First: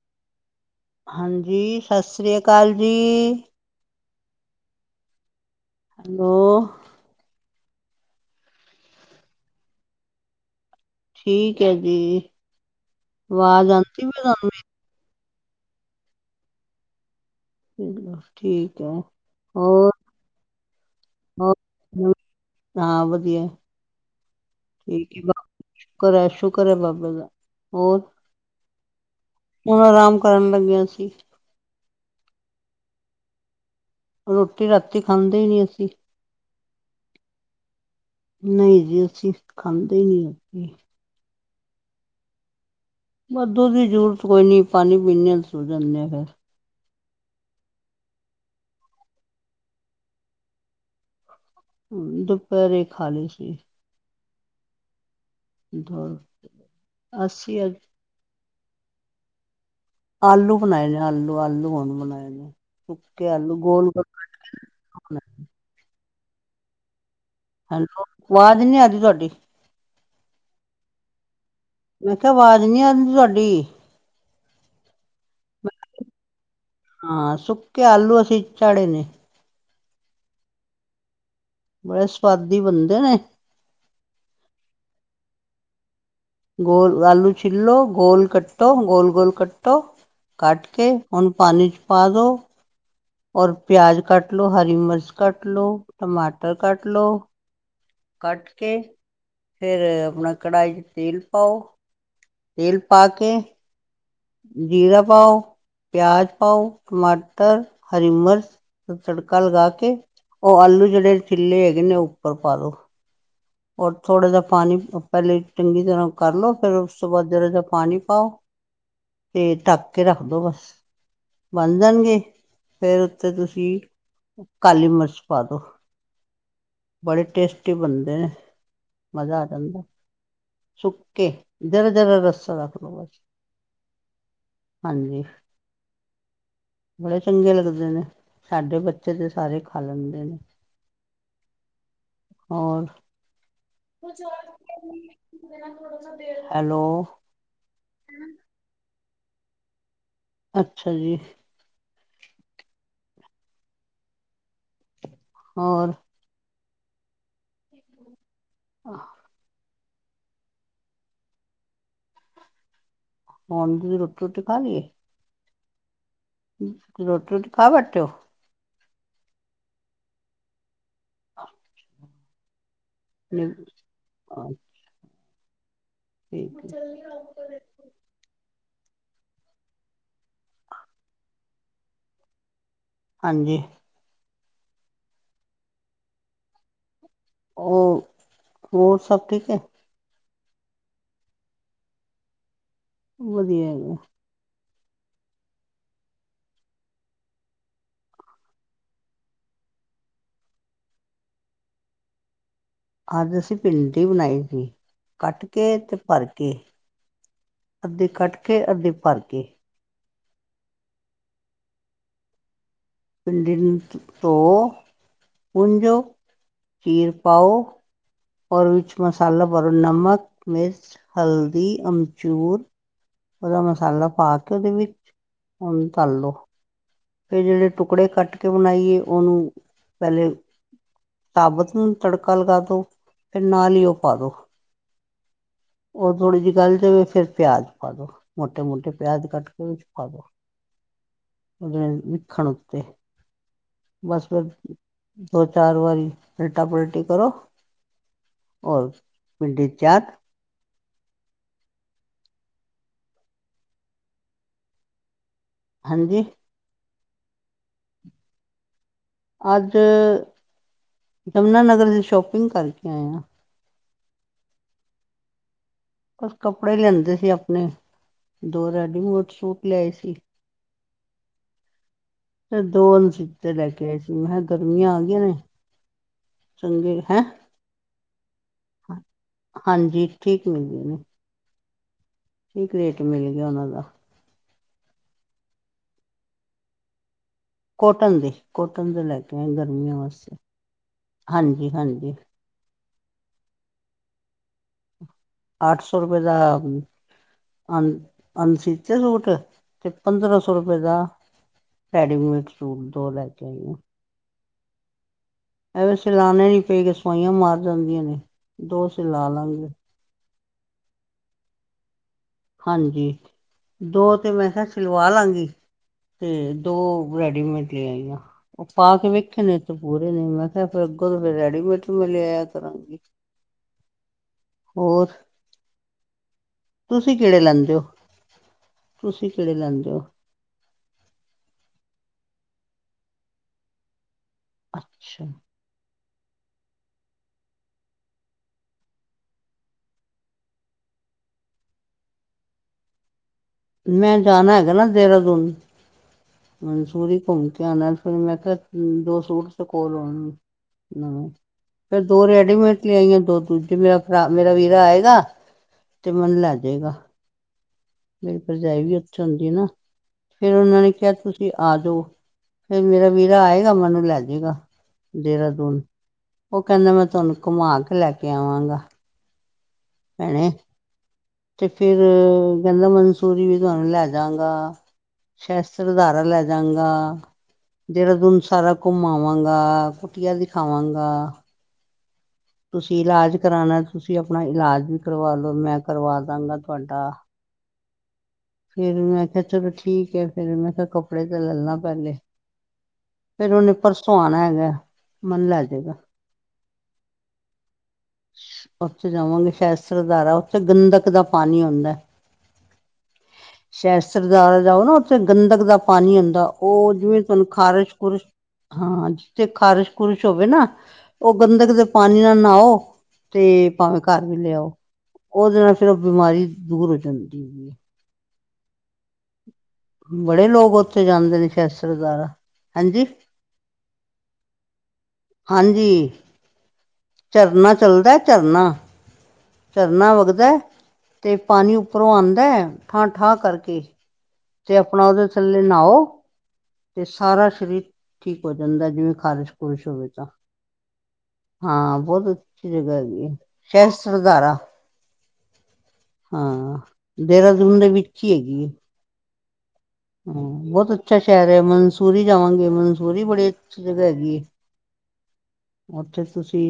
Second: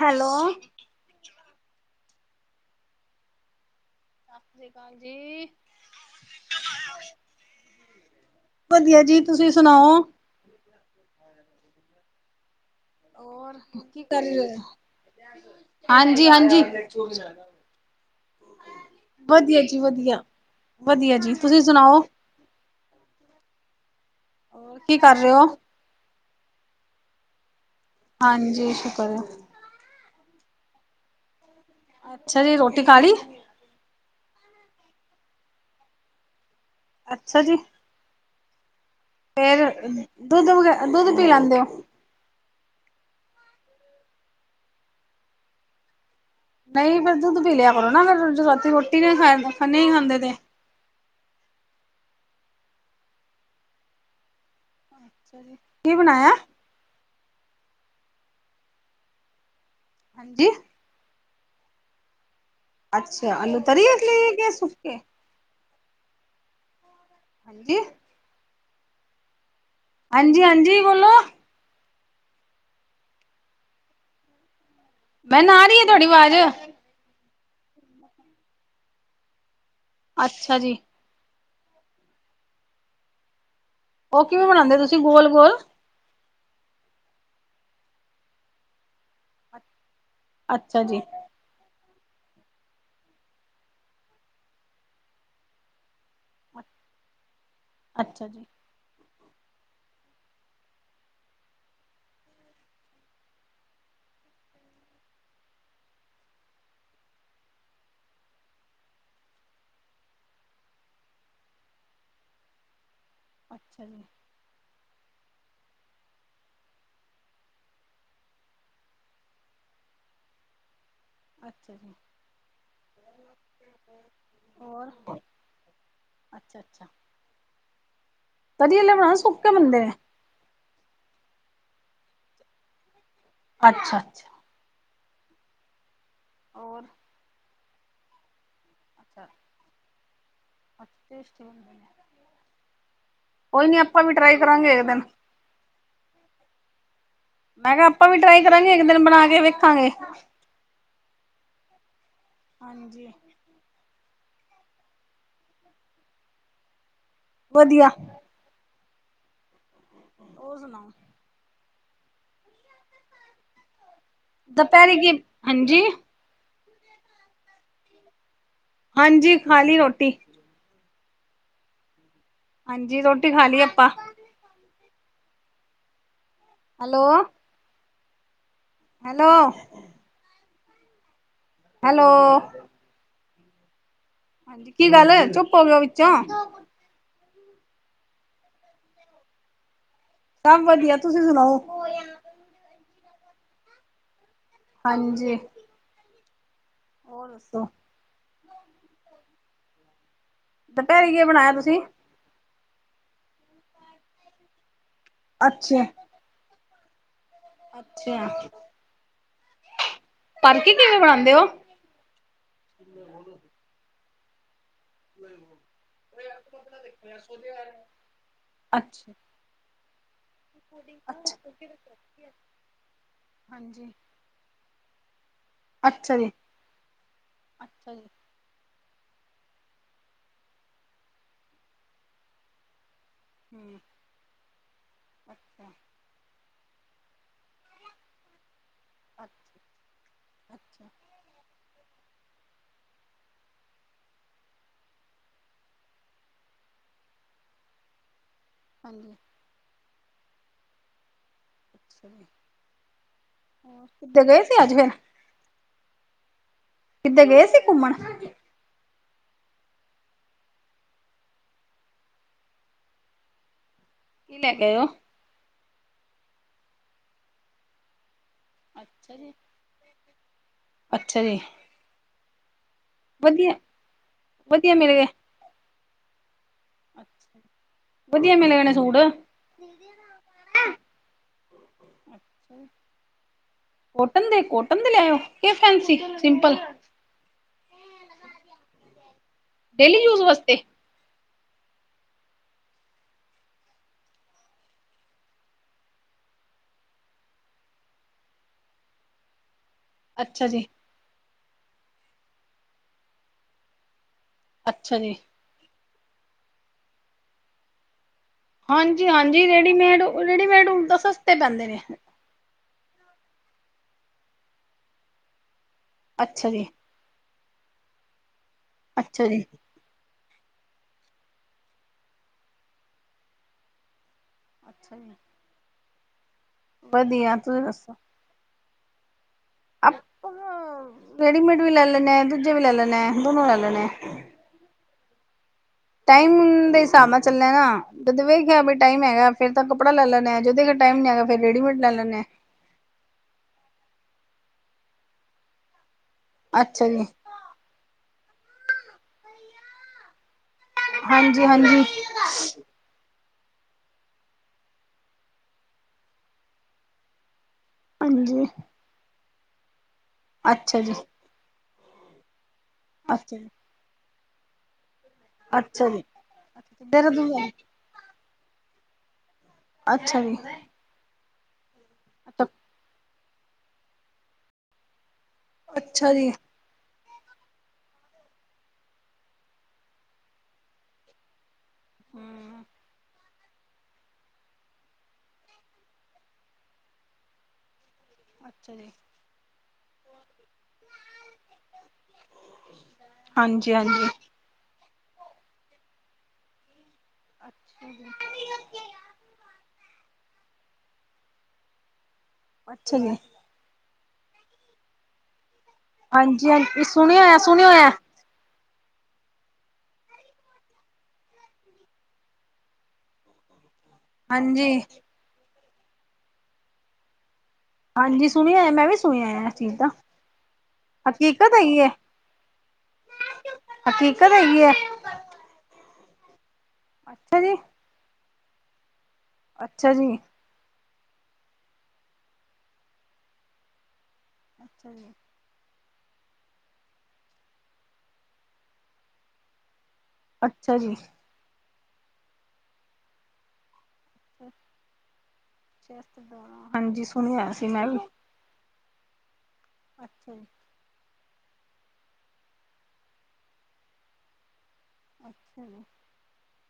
Hello, ਹਾਂਜੀ ਸਤਿ ਸ੍ਰੀ ਅਕਾਲ ਜੀ। ਸਤਿ ਸ੍ਰੀ ਅਕਾਲ ਜੀ। ਹੈਲੋ। ਵਧੀਆ ਜੀ ਤੁਸੀਂ ਸੁਣਾਓ? ਠੀਕ ਹੈ ਜੀ, ਹੋਰ ਆਵਾਜ਼ ਆਉਂਦੀ ਪਈ ਤੁਹਾਨੂੰ? ਹਾਂਜੀ- ਹਾਂਜੀ। ਚਲੋ ਠੀਕ ਹੈ, ਜੀ ਹੋਰ? ਵਧੀਆ। ਵਧੀਆ ਜੀ। ਹੋਰ, ਤੁਸੀਂ ਸੁਣਾਓ ਹਾਂ ਵਧੀਆ ਕੀ ਕਰ ਠੀਕ ਰਹੇ ਹੈ। ਹੋ? ਸ਼ੁਕਰ ਹੈ- ਸ਼ੁਕਰ ਹੈ ਬਾਬੇ ਦਾ, ਹੋਰ? ਹਾਂਜੀ ਸ਼ੁਕਰ ਹੈ। ਹੁਣ ਆਰਾਮ ਕਰਨ ਲੱਗਿਆ ਸੀ। ਅੱਛਾ ਜੀ, ਰੋਟੀ ਖਾਲੀ? ਰੋਟੀ ਰਾਤੀ ਖਾਂਦੇ ਹੀ ਨੀ ਅਸੀਂ। ਅੱਛਾ ਜੀ। ਨਹੀਂ ਜੀ ਅਸੀਂ ਫੇਰ ਖਾਂਦੇ ਹੀ ਨਹੀਂ ਦੁੱਧ ਵਗੈ ਰੋਟੀ ਦੁੱਧ ਪੀ ਲੈਂਦੇ ਹੋ? ਦੁਧ ਦੀ ਵੀ ਜ਼ਰੂਰਤ ਕੋਈ ਨੀ, ਪਾਣੀ ਪੀਨੇ ਹ ਸੋ ਜਾਂਦੇ ਆ ਫੇਰ। ਨਹੀਂ ਪਰ ਦੁੱਧ ਪੀ ਲਿਆ ਕਰੋ ਨਾ ਫੇਰ ਰਾਤੀ ਰੋਟੀ ਨਹੀਂ ਖਾਣ ਨਹੀਂ ਖਾਂਦੇ ਤੇ। ਹੂੰ ਦੁਪਹਿਰੇ ਖਾ ਲਈ ਸੀ। ਅੱਛਾ ਜੀ। ਉਧਰ ਅਸੀ ਅਜ ਹਾਂਜੀ ਆਲੂ ਬਣਾਏ ਨੇ ਆਲੂ- ਆਲੂ ਹੁਣ ਬਣਾਏ ਨੇ। ਸੁੱਕੇ ਅੱਛਾ ਆਲੂ ਤਰੀ ਗੋਲ ਗੋਲ ਵਾਲੇ ਕੇ ਸੁੱਕੇ। ਬਣਾਏ। ਹਾਂਜੀ ਹੈਲੋ ਆਵਾਜ ਨੀ ਆ ਰੀ ਤੁਹਾਡੀ। ਹਾਂਜੀ-ਹਾਂਜੀ ਬੋਲੋ। ਓਨ ਕਿਹਾ ਆਵਾਜ਼ ਨੀ ਆਂਦੀ ਤੁਹਾਡੀ। ਮੈਂਨ ਆ ਰਹੀ ਐ ਤੁਹਾਡੀ ਆਵਾਜ਼। ਹਾਂ ਸੁੱਕੇ ਆਲੂ ਅਸੀਂ ਚਾੜੇ ਨੇ। ਅੱਛਾ ਜੀ। ਬੜੇ ਸੁਆਦੀ ਬਣਦੇ ਨੇ। ਓ ਕੀਵੇਂ ਬਣਾਦੇ ਤੁਸੀਂ ਗੋਲ-ਗੋਲ? ਗੋਲ ਆਲੂ ਛੀਲੋ ਗੋਲ ਕੱਟੋ ਗੋਲ-ਗੋਲ ਕੱਟੋ ਕਟ ਅੱਛਾ ਕੇ ਜੀ। ਓ ਪਾਨੀ ਚ ਪਾ ਦੋ ਔਰ ਪੇਆਜ਼ ਕੱਟ ਲੋ ਹਰੀ ਮੀਰਚ ਕੱਟ ਲੋ ਟਮਾਟਰ ਕੱਟ ਲੋ ਅੱਛਾ ਜੀ, ਕੱਟ ਕੇ ਫੇਰ ਆਪਣਾ ਕੜਾਈ ਚ ਤੇਲ ਪਾਓ, ਤੇਲ ਪਾ ਕੇ ਜੀਰਾ ਪਾਓ ਪੇਆਜ ਪਾਓ ਟਮਾਟਰ ਹਰੀ ਮੀਰਚ ਤੜਕਾ ਲਗਾ ਕੇ ਓ ਆਲੂ ਜੇੜੇ ਛੀਲੇ ਹੈਗੇ ਨੇ ਓ ਉੱਪਰ ਪਾ ਦੋ ਅੱਛਾ ਔਰ ਜੀ, ਥੋੜਾ ਜਾ ਪਾਨੀ ਪੈਲੇ ਚੰਗੀ ਤਰਾ ਕਰ ਲੋ ਫੇਰ ਓਸ ਤੋਂ ਬਾਦ ਜਰਾ ਜਾ ਪਾਨੀ ਪਾਓ ਤੇ ਢਕ ਕੇ ਰੱਖਦੋ ਬਸ। ਅੱਛਾ ਬਣ ਜੀ ਜਾਣਗੇ ਫੇਰ ਉੱਤੇੇ ਤੁਸੀਂ ਹੋਰ ਕਾਲੀ ਮੀਰਚ ਪਾ ਦੋ ਅੱਛਾ-ਅੱਛਾ। ਬੜੇ ਟੇਸਟੀ ਬਣਦੇ ਨੇ ਤਰੀ ਆਲੇ ਬਣਾਓ ਮਜ਼ਾ ਆ ਸੁੱਕੇ ਬੰਦੇ ਜਾਂਦਾ ਨੇ ਸੁਕੇ-ਜਰਾ-ਜਰਾ ਰਸਾ ਰੱਖ ਦੋ ਬਸ। ਅੱਛਾ ਛਾ। ਹਾਂਜੀ। ਹੋਰ? ਬੜੇ ਚੰਗੇ ਲੱਗਦੇ ਨੇ, ਸਾਡੇ ਬੱਚੇ ਤੇ ਸਾਰੇ ਖਾ ਲੈਂਦੇ ਨੇ। ਟੇਸਟੀ ਹੁੰਦੇ ਨੇ। ਹੋਰ? ਕੋਈ ਨੀ ਆਪਾਂ ਵੀ ਟਰਾਈ ਕਰਾਂਗੇ ਇੱਕ ਦਿਨ। ਹੈਲੋ। ਮੈਂ ਕੇਆ ਆਪਾਂ ਵੀ ਟਰਾਈ ਕਰਾਂਗੇ ਏਕ ਦੇਨ ਬਣਾ ਕੇ ਵੇਖਾਂਗੇ। ਅੱਛਾ ਜੀ। ਹਾਂਜੀ। ਹੋਰ? ਵਦੀਆ। ਆ ਹੋਰ ਸੁਣਾਓ? [unintelligible] ਲਈਏ, ਦਪੈਰੇ ਕੀ ਹਾਂਜੀ ਰੋਟੀ ਰੋਟੀ ਖਾ ਬੈਠੇ ਓ? ਹਾਂਜੀ ਖਾ ਲੀ ਰੋਟੀ ਹਾਂਜੀ ਰੋਟੀ ਨੀ ਖਾ ਲਈ ਆਪਾਂ ਆ ਠੀਕ ਏ। ਹੈਲੋ। ਹੈਲੋ। ਹੈਲੋ। ਹਾਂਜੀ। ਹਾਂਜੀ ਕੀ ਗੱਲ ਚੁੱਪ ਹੋ ਗੇ ਓਂ ਵਿਚੋ? ਓਂ ਹੋਰ ਸਭ ਠੀਕ ਏ? ਸਭ ਵਧਦੀਆ ਤੁਸੀ ਸੁਣਾਓ? ਵਧੀਆ ਹੈਗਾ। ਹਾਂਜੀ ਹੋਰ ਦੱਸੋ? ਦੁਪੈਰੀ ਕੀਏ ਬਣਾਏਆ ਤੁਸੀ? ਅਜ ਅਸੀ ਭਿੰਡੀ ਬਣਾਈ ਸੀ, ਕਟ ਕੇ ਅੱਛਾ ਤੇ ਭਰ ਕੇ ਅੱਧੀ ਧੀ ਅੱਛਾ ਕਟ ਕੇ, ਅੱਧੀ ਭਰ ਕੇ ਭਰਕੇ ਕਿਵੇ ਬਣਾਉਦੇ ਹੋ? ਭਿੰਡੀ ਨੂੰ ਧੋ, ਪੂੰਝੋ, ਚੀਰ ਪਾਓ ਉਹਦੇ ਵਿਚ ਅੱਛਾ ਮਸਾਲਾ ਭਰੋ ਨਮਕ, ਮਿਰਚ, ਅੱਛਾ ਹਲਦੀ, ਅਮਚੂਰ ਉਹਦਾ ਹਾਂਜੀ ਮਸਾਲਾ ਪਾ ਕੇ ਉਹਦੇ ਵਿਚ, ਉਨੂ ਅੱਛਾ ਤਲ ਜੀ ਲੋ ਫਿਰ ਜਿਹੜੇ ਅੱਛਾ ਜੀ ਟੁਕੜੇ ਕੱਟ ਕੀ ਬਣਾਈਏ ਉਹਨੂੰ, ਪਹਿਲੇ ਸਾਬਤ ਨੂੰ ਤੜਕਾ ਲਗਾ ਦੋ ਫਿਰ ਨਾਲ ਹਮ ਹੀ ਉਹ ਪਾ ਦੋ ਅੱਛਾ ਉਹ ਥੋੜ੍ਹੀ ਜਿਹੀ ਗੱਲ ਜਾਵੇ ਫਿਰ ਪਿਆਜ ਪਾ ਦੋ, ਮੋਟੇ- ਮੋਟੇ ਪਿਆਜ ਕੱਟ ਅੱਛਾ ਕੇ ਵਿਚ ਪਾਦੋ ਅੱਛਾ [inaudible] ਉਹਦੇ ਵਿਚ ਮਖਣ ਉੱਤੇ। ਬਸ ਫਿਰ ਦੋ ਚਾਰ ਵਾਰੀ, ੳਲਟਾ-ਪਲਟੀ ਕਰੋ ਹੋਰ, ਹਾਂਜੀ ਪਿੰਡੀ ਤਿਆਰ [unintelligible] ਹੋਰ ਕਿਧੇ ਗਏ ਸੀ ਅਜ ਫਿਰ- ਹਾਂਜੀ। ਕਿਦੇ ਗਏ ਸੀ ਘੁੰਮਣ ਅਜ ਯਮੁਨਾਨਗਰ ਦੀ ਸ਼ੋਪਿੰਗ ਕਰਕੇ ਆਏਆਂ। ਕੀ ਲੈਕੇ ਆਏ ਉਹ? ਬਸ ਕੱਪੜੇ ਲਿਆਂਦੇ ਸੀ ਆਪਣੇ ਦੋ ਰੈਡੀਮੇਟ ਸੂਟ ਲਿਆਏ ਸੀ। ਅਛਾ ਜੀ। ਸਿਰਫ ਦੋ ਅਨਸੀਤੇ ਵਧੀਆ ਲੈ ਕੇ ਆਏ ਸੀ, ਮੈ ਕਿਹਾ ਵਧੀਆ ਮਿਲ ਗਰਮੀਆਂ ਆ ਗਏ ਗਈਆਂ ਨੇ ਚਾਈਂ ਏ, ਹੈਂ। ਵਧੀਆ ਮਿਲ ਗਏ ਨੇ ਸੂਟ ਹਾਂਜੀ, ਠੀਕ ਮਿਲਦੇ ਨੇ ਠੀਕ ਰੇਟ ਮਿਲ ਗਿਆ ਉਹਨਾ ਦਾ ਕੇਂਦੇ ਕੋਟਨ ਦੇ ਲੇਆਓ, ਕੇ ਫੇਂਸੀ ਸਿੰਪਲ ਕੋਟਨ ਦੇ ਕੋਟਨ ਦੇ ਲੈ ਕੇ ਆਏ ਗਰਮੀਆਂ ਡੇਲੀ ਯੂਜ ਵਾਸਤੇ। ਹਾਂਜੀ- ਹਾਂਜੀ ਅੱਠ ਸੌ ਰੁਪਏ ਦਾ, ਅਨ-ਅਨਸੀਤੇ ਸੂਟ ਤੇ ਪੰਦਰਾਂ ਅੱਛਾ ਸੌ ਜੀ ਰੁਪਏ ਦਾ, ਰੈਡੀਮੇਡ ਸੂਟ ਦੋ ਲੈ ਕੇ ਆਈ ਆ। ਅੱਛਾ ਜੀ। ਐ ਵਿ ਸਿਲਾਣੇੇ ਨੀ ਚਾਹਿਦੇ ਸਵਾਈਆਂ ਮਾਰ ਜਾਂਦੀਆਂ ਨੇ। ਦੋ ਹਾਂਜੀ ਸਿਲਾ -ਹਾਂਜੀ ਲਾਂਗੇ ਰੇਡੀਮੇਡ-ਰੇਡੀਮੇਡ ਹੁਨ ਤਾਂ ਸਸਤੇ ਪੈਂਦੇ ਨੇ। ਹਾਂਜੀ, ਦੋ ਤੇ ਮੈਂ ਕਿਹਾ ਸਿਲਵਾ ਲਾਂਗੀ। ਅੱਛਾ ਤੇ ਜੀ ਦੋ ਰੈਡੀਮੇਡ ਲੇਆਈਆਂ, ਉਹ ਪਾ ਕੇ ਅੱਛਾ ਜੀ ਵੇਖੇ ਨੇ। ਪੂਰੇ ਨੇ ਮੈਂ ਕਿਹਾ ਫਿਰ ਅੱਗੋਂ ਤੋਂ ਫਿਰ ਰੈਡੀਮੇਟ ਹੀ ਲਿਆਇਆ ਕਰਾਂਗੀ। ਅੱਛਾ ਜੀ ਹੋਰ। ਤੁਸੀਂ ਵਧੀਆ ਕਿਹੜੇ ਤੁਸੀਂ ਲੈਂਦੇ ਹੋ, ਦੱਸੋ ਤੁਸੀਂ ਕਿਹੜੇ ਲੈਂਦੇ ਹੋ। ਰੇਡੀਮੇਡ ਵੀ ਲੈ ਲੈੇਨੇ ਆਂ, ਦੂਜੇ ਵੀ ਲੈ ਲੈੇਨੇ ਆਂ। ਦੋਨੋ ਲੈ ਲੈਨੇ ਆ। ਅੱਛਾ। ਟਾਈਮ ਦੇ ਹਿਸਾਬ ਨਾਲ ਚੱਲਣਾ ਨਾ। ਜਦੋਂ ਵੇਖਿਆ ਵੀ ਟਾਈਮ ਹੈਗਾ ਫਿਰ ਤਾ ਕੱਪੜਾ ਲੈ ਲੈਂਨੇ ਆ, ਜਦੋਂ ਅਗਰ ਟਾਈਮ ਹੈਗਾ ਫੇਰ ਰੇਡੀਮੇਡ ਲੈ ਲੈਂਨੇ ਹਾਂ। ਮੈਂ ਜਾਣਾ ਹੈਗਾ ਨਾ ਦੇਹਰਾਦੂਨ, ਅੱਛਾ ਜੀ, ਮਨਸੂੂਰੀ ਘੁੰਮ ਕੇ ਆਨਾ ਹੇ। ਫਿਰ ਮੈਂ ਕਿਹਾ, ਦੋ ਸੂਟ ਦੇ ਕੋਲ ਹੋਣ ਨਵੇ। ਹਾਂਜੀ ਹਾਂਜੀ ਫੇਰ ਦੋ ਰੈਡੀਮੇਡ ਲੇ ਆਈਆਂ ਦੋ ਦੂਜੇ ਮੇਰਾ ਭਰਾ ਮੇਰਾ ਵੀਰਾ ਆਏਗਾ, ਤੇ ਮੈਨੁ ਲੈ ਜਾਏਗਾ। ਮੇਰੀ ਹਾਂਜੀ, ਭਰਜਾਈ ਵੀ ਉੱਥੇ ਆਉਂਦੀ ਹੇ ਨਾ, ਫੇਰ ਉਹਨਾਂ ਅੱਛਾ ਨੇ ਜੀ, ਕਿਹਾ ਤੁਸੀਂ ਆ ਜਾਓ। ਫੇਰ ਮੇਰਾ ਅੱਛਾ ਵੀਰਾ ਜੀ, ਆਏਗਾ ਮੈਨੂੰ ਲੈ ਜੇਗਾ। ਦੇਹਰਾਦੂਨ ਅੱਛਾ ਜੀ। ਓ ਕਹਿੰਦਾ ਮੈਂ ਤੁਹਾਨੂੰ ਦੇਹਰਾਦੂਨ, ਘੁਮਾ ਕੇ ਲੈ ਕੇ ਆਵਾਂਗਾ। ਅੱਛਾ ਜੀ। ਭੈਣੇ ਤੇ ਫੇਰ ਅੱਛਾ, ਕਹਿੰਦਾ ਮਨਸੂਰੀ ਵੀ ਤੁਹਾਨੂੰ ਲੈ ਜਾਗਾ। ਸ਼ਸਤਰ ਅੱਛਾ ਧਾਰਾ ਜੀ। ਲੈ ਜਾਗਾ ਦੇਹਰਾਦੂਨ ਸਾਰਾ ਘੁੰਮਾਵਾਂਗਾ ਕੁਟੀਆ ਦਿਖਾਵਾਂਗਾ। ਹੂੰ ਤੁਸੀਂ ਇਲਾਜ ਕਰਾਣਾ ਤੁਸੀਂ ਆਪਣਾ ਇਲਾਜ ਵੀ ਕਰਵਾ ਲੋ ਮੈਂ ਕਰਵਾ ਦਾਂਗਾ ਤੁਹਾਡਾ। [unintelligible] [unintelligible] [unintelligible] ਅੱਛਾ ਜੀ, ਫੇਰ ਮੈਂ ਕਿਹਾਆ ਚਲੋ ਠੀਕ ਹੈ ਫੇਰ ਮੈਂ ਕਿਹਾ ਕੱਪੜੇ ਤੇ ਲਲਾ ਪਹਿਲੇ। ਫੇਰ ਉਹਨੇ ਹਾਂਜੀ ਹਾਂਜੀ। ਪਰਸੋਂ ਆਣਾ ਹੈਗਾ, ਮੰਨ ਲੈ ਜੇਗਾ। [unintelligible] ਉੱਥੇ ਜਾਵਾਂਗੇ ਸ਼ੈਸਦਾਰਾ ਉੱਥੇ ਗੰਦਕ ਦਾ ਪਾਣੀ ਹੁੰਦਾ। ਅੱਛਾ ਜੀ। ਸ਼ੈਸ਼ਸਧਾਰਾ ਜਾਓ ਨਾ, ਉੱਥੇ ਗੰਦਕ ਦਾ ਪਾਣੀ ਆਉਂਦਾ ਹਾਂਜੀ ਹਾਂਜੀ ਉਹ ਜਿਵੇਂ ਸੁਣਿਆ ਹੋਇਆ ਤੁਹਾਨੂੰ ਸੁਣਿਆ ਹੋਇਆ, ਖ਼ਾਰਸ਼-ਖੁਰਸ਼ ਹਾਂ ਜਿੱਥੇ ਖਾਰਸ਼-ਖੂਰਸ਼ ਹੋਵੇ ਨਾ ਉਹ ਗੰਦਕ ਦੇ ਪਾਣੀ ਨਾਲ ਨਾਓ ਤੇ ਭਾਵੇਂ ਘਰ ਵੀ ਲਿਆਓ, ਹਾਂਜੀ। ਉਹਦੇ ਨਾਲ ਫੇਰ ਉਹ ਬਿਮਾਰੀ ਦੂਰ ਹੋ ਜਾਂਦੀ ਹੈਗੀ ਏ। ਹਾਂਜੀ ਸੁਣਿਆ ਮੈਂ ਵੀ ਸੁਣੀਐ ਏਸ ਚੀਜ਼ ਦਾ। ਬੜੇ ਲੋਕ ਉੱਥੇ ਜਾਂਦੇ ਨੇ ਹਕੀਕਤ ਹੈਗੀ ਏ। ਸ਼ੈਸਰਧਾਰਾ ਹਾਂਜੀ। ਹਕੀਕਤ ਹੈਗੀ ਆ। ਹਾਂਜੀ। ਜੀ, ਝਰਨਾ ਚੱਲਦਾ ਝਰਨਾ, ਅੱਛਾ ਝਰਨਾ ਜੀ। ਵਗਦਾ? ਤੇ ਪਾਣੀ ਉੱਪਰੋਂ ਆਂਦਾ ਠਾਂ-ਠਾਂ ਕਰਕੇ ਤੇ ਅੱਛਾ ਆਪਣਾ ਜੀ, ਉਹਦੇ ਥੱਲੇ ਨਾਓ ਤੇ ਸਾਰਾ ਸਰੀਰ ਠੀਕ ਹੋ ਜਾਂਦਾ ਜਿਵੇਂ ਖਾਰਿਸ਼-ਖ਼ੁਰਿਸ਼ ਹੋਵੇ ਤਾਂ। ਅੱਛਾ ਜੀ। ਹਾਂ ਬੋਤ ਅੱਛੀ ਜਗ੍ਹਾ ਹੈਗੀ ਐ ਸ਼ਹਸ਼ਰਧਾਰਾ। ਹਾਂਜੀ ਸੁਣ ਹੋਇਆ ਸੀ ਦੇਹਰਾਦੂਨ ਮੈਂ ਵੀ। [unintelligible] ਹੈਗੀ ਏ। ਅੱਛਾ ਜੀ। ਹਾਂ ਬੋਹਤ ਅੱਛਾ ਸ਼ਹਿਰ ਏ ਮਨਸੂਰੀ ਜਾਵਾਂਗੇ ਮਨਸੂਰੀ ਬੜੀ ਅੱਛੀ ਜਗ੍ਹਾ ਹੈਗੀ ਹੈ। ਅੱਛਾ ਜੀ। ਉੱਥੇ ਤੁਸੀਂ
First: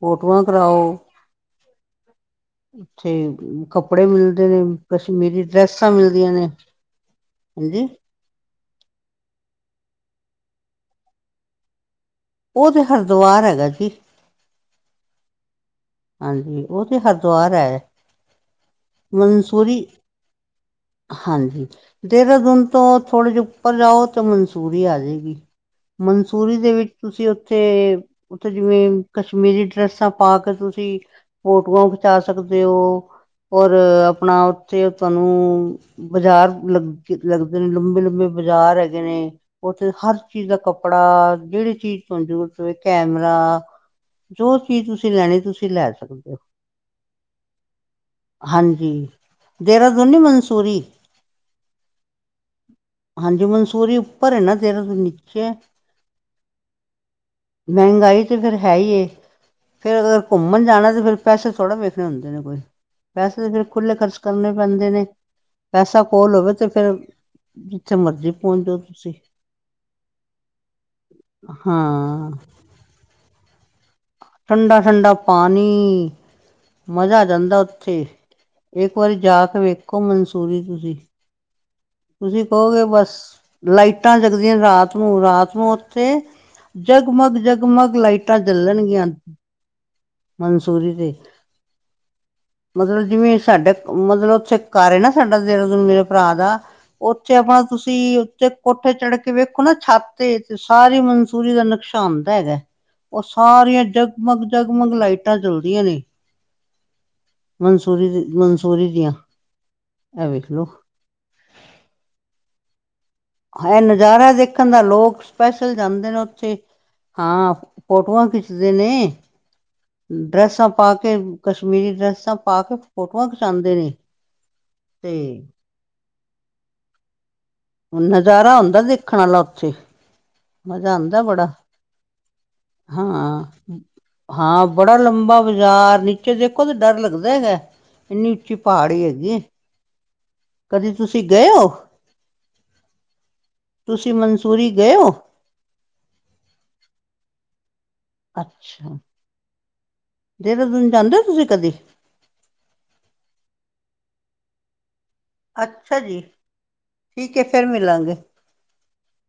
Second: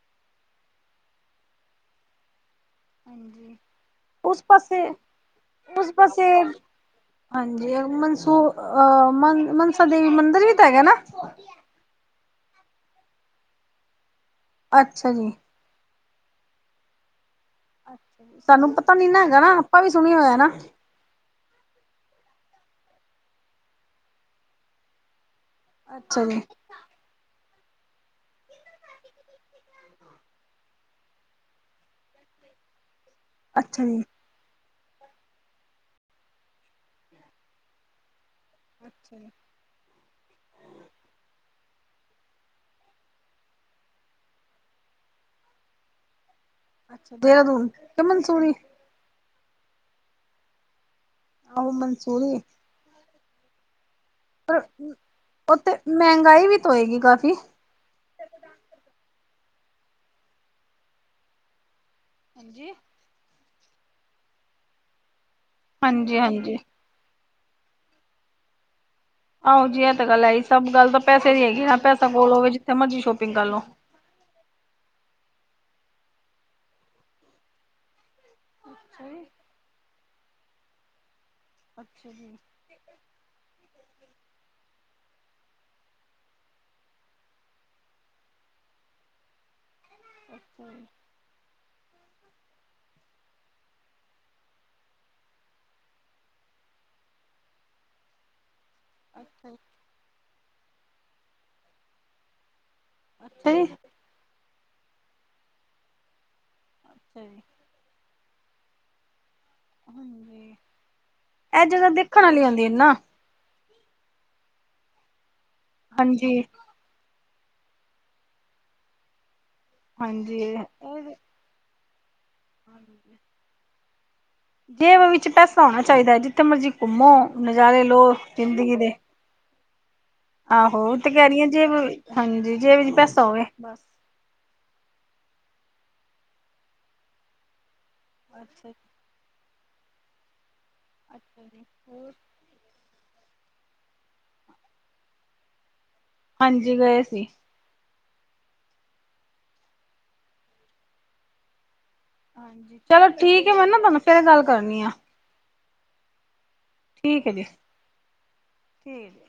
ਫੋਟੋਆਂ ਕਰਾਓ। ਉੱਥੇ ਹਾਂਜੀ। ਕੱਪੜੇ ਉਸ ਮਿਲਦੇ ਨੇ ਪਾਸੇ ਕਸ਼ਮੀਰੀ ਡਰੈਸਾਂ ਉਸ ਪਾਸੇ ਮਿਲਦੀਆਂ ਨੇ। ਹਾਂਜੀ ਮਨਸੂ ਅਹ ਮਨਸਾ ਦੇਵੀ ਮੰਦਿਰ ਵੀ ਤਾਂ ਹੈਗਾ ਨਾ। ਉਹ ਤੇ ਹਰਦੁਆਰ ਹੈਗਾ ਜੀ। ਅੱਛਾ ਜੀ। ਹਾਂਜੀ ਉਹ ਤੇ ਹਰਦੁਆਰ ਹੈ। ਸਾਨੂੰ ਪਤਾ ਨੀ ਨਾ ਹੈਗਾ ਨਾ ਮਨਸੂਰੀ ਆਪਾ ਵੀ ਸੁਣ ਹੋਇਆ ਨਾ। ਹਾਂਜੀ ਦੇਹਰਾਦੂਨ ਤੋਂ ਥੋੜੇ ਜਿਹੇ ਉੱਪਰ ਜਾਓ ਤਾਂ ਮਨਸੂਰੀ ਆ ਜੇਗੀ। ਅੱਛਾ ਜੀ ਮਨਸੂਰੀ ਦੇ ਵਿੱ ਤੁਸੀਂ ਉੱਥੇ, ਉੱਥੇ ਜਿਵੇਂ ਕਸ਼ਮੀਰੀ ਡਰੈਸਾਂ ਪਾ ਕੇ ਤੁ ਸੀਂ ਫੋਟੋਆਂ ਖਿਚਾ ਸਕਦੇ ਹੋ ਔਰ ਅੱਛਾ ਜੀ। ਆਪਣਾ ਉੱਥੇ ਤੁਹਾਨੂੰ ਬਜ਼ਾਰ ਲੱ ਲੱਗਦੇ ਨੇ ਲੰਬੇ-ਲੰਬੇ ਬਾਜ਼ਾਰ ਹੈਗੇ ਅੱਛਾ ਜੀ। ਨੇ। ਉੱਥੇ ਹਰ ਚੀਜ਼ ਦਾ ਕੱਪੜਾ ਜਿਹੜੀ ਚੀਜ਼ ਤੋਂ ਜ਼ਰੂਰਤ ਵੇ ਕੈਮਰਾ ਜੋ ਚੀਜ਼ ਤੁਸੀਂ ਲੈਣੀ ਤੁਸੀਂ ਲੈ ਸਕਦੇ ਹੋ ਅੱਛਾ ਦੇਹਰਾਦੂਨ ਕਿ ਮਨਸੂਰੀ ਹਾਂਜੀ। ਦੇਹਰਾਦੂਨੀ ਮਨਸੂਰੀ। ਆਹ ਮਨਸੂਰੀ। ਹਾਂਜੀ ਮਨਸੂਰੀ। ਹੈ ਨਾ ਪਰ ਦੇਹਰਾਦੂਨ ਨੀਚੇ ਹੈ। ਉੱਥੇ ਮਹਿੰਗਾਈ ਵੀ ਤੇ ਹੋਏਗੀ ਕਾਫ਼ੀ। ਮਹਿੰਗਾਈ ਤੇ ਫੇਰ ਹੈ ਹੀ ਫੇਰ ਅਗਰ ਘੁੰਮਣ ਜਾਣਾ ਤਾਂ ਫਿਰ ਪੈਸੇ ਥੋੜ੍ਹਾ ਵੇਖ ਪੈਸੇ ਹੁੰਦੇ ਨੇ ਕੋਈ ਹਾਂਜੀ। ਪੈਸੇ ਤਾਂ ਫਿਰ ਖੁੱਲ੍ਹੇ ਖਰਚ ਕਰਨੇ ਪੈਂਦੇ ਨੇ। ਪੈਸਾ ਹਾਂਜੀ ਕੋਲ ਹੋਵੇ ਹਾਂਜੀ। ਤੇ ਫੇਰ ਜਿੱਥੇ ਮਰਜ਼ੀ ਪਹੁੰਚ ਜਾਓ ਤੁਸੀਂ। ਆਹੋ ਜੀ ਇਹ ਤਾਂ ਗੱਲ ਆਈ ਸਭ ਗੱਲ ਤਾਂ ਪੈਸੇ ਦੀ ਹੈਗੀ ਪੈਸਾ ਹਾਂ ਕੋਲੋਵੇ ਜਿੱਥੇ ਮਰਜ਼ੀ ਸ਼ੋਪਿੰਗ ਕਰ ਲੋ। ਠੰਡਾ ਠੰਡਾ ਪਾਣੀ ਮਜ਼ਾ ਆ ਜਾਂਦਾ ਉੱਥੇ। ਇੱਕ ਵਾਰੀ ਜਾ ਕੇ ਵੇਖੋ ਮਨਸੂਰੀ ਤੁਸੀਂ ਅੱਛਾ ਜੀ ਤੁਸੀਂ ਕਹੋਗੇ ਬਸ ਲਾਈਟਾਂ ਜਗਦੀਆਂ ਰਾਤ ਨੂੰ ਰਾਤ ਨੂੰ ਉੱਥੇ ਜਗਮਗ ਜਗਮਗ ਲਾਈਟਾਂ ਜਲਣਗੀਆਂ। ਅੱਛਾ ਜੀ। ਮਨਸੂਰੀ ਦੇ ਮਤਲਬ ਜਿਵੇਂ ਸਾਡੇ ਮਤਲਬ ਚੈਕ ਘਰ ਹਿ ਨਾ ਸਾਡਾ ਦੇਹਰਾਦੂਨ ਮੇਰੇ ਭਰਾ ਦਾ ਉੱਥੇ ਆਪਾਂ ਤੁਸੀਂ ਉੱਥੇ ਕੋਠੇ ਚੜ੍ਹ ਕੇ ਅੱਛਾ ਜੀ, ਵੇਖੋ ਨਾ ਛਾਤੇ ਤੇ ਸਾਰੇ ਮਨਸੂਰੀ ਦਾ ਨਕਸ਼ਾ ਆਂਦਾ ਹੈਗਾ ਉਹ ਅੱਛਾ ਜੀ ਸਾਰੀਆਂ ਜ ਮਗ ਜਗਮਗ ਲਾਈਟਾਂ ਜਲਦੀਆਂ ਨੇ। [unintelligible] ਮਨਸੂਰੀ ਦੀ ਮਨਸੂਰੀ ਦੀਆਂ ਇਹ ਵੇਖ ਹਾਂਜੀ ਲਓ। ਇਹ ਜਗ੍ਹਾ ਦੇਖਣ ਵਾਲੀ ਆਉਂਦੀ ਨਾ। ਹੈ ਨਜ਼ਾਰਾ ਦੇਖਣ ਦਾ ਲੋਕ ਸਪੈਸ਼ਲ ਜਾਂਦੇ ਨੇ ਹਾਂਜੀ ਉੱਥੇ। ਹਾਂ ਫੋਟੋਆਂ ਖਿੱਚਦੇ ਨੇ, ਹਾਂਜੀ ਡਰੈਸਾਂ ਪਾ ਇਹ ਕੇ ਕਸ਼ਮੀਰੀ ਡਰੈਸਾਂ ਪਾ ਕੇ ਫੋਟੋਆਂ ਖਿਚਾਉਂਦੇ ਨੇ। ਜੇਬ ਤੇ ਵਿੱਚ ਪੈਸਾ ਹੋਣਾ ਚਾਹੀਦਾ ਜਿੱਥੇ ਮਰਜ਼ੀ ਘੁੰਮੋ ਨਜ਼ਾਰੇ ਲਓ ਜ਼ਿੰਦਗੀ ਦੇ। ਖਾ ਲੈ ਉੱਥੇ ਆਹੋ ਮਜ਼ਾ ਉਹ ਤੇ ਆਂਦਾ ਕਹਿ ਰਹੀ ਬੜਾ ਆ ਜੇ ਹਾਂਜੀ ਜੇ ਜਬ ਚ ਹਾਂ ਪੈਸਾ ਹੋਵੇ ਬਸ ਹਾਂ ਬੜਾ ਲੰਬਾ ਬਾਜ਼ਾਰ ਨੀਚੇ ਦੇਖੋ ਤਾਂ ਡਰ ਲੱਗਦਾ ਹੈਗਾ। ਇੰਨੀ ਉੱਚੀ ਅੱਛਾ ਜੀ ਪਹਾੜੀ ਹੈਗੀ ਕਦੇ ਤੁਸੀਂ ਅੱਛਾ ਗਏ ਜੀ ਹੋ। ਹੋਰ ਤੁਸੀਂ ਮਨਸੂਰੀ ਗਏ ਹੋ। ਹਾਂਜੀ ਗਏ ਸੀ। ਅੱਛਾ। ਦੇਹਰਾਦੂਨ ਜਾਂਦੇ ਹੋ ਤੁਸੀਂ ਕਦੀ ਚਲੋ ਠੀਕ ਹੈ ਮੈਂ ਨਾ ਤੁਹਾਨੂੰ ਫੇਰ ਗੱਲ ਕਰਨੀ ਆ ਅੱਛਾ ਜੀ। ਠੀਕ ਹੈ ਜੀ ਠੀਕ ਹੈ ਜੀ।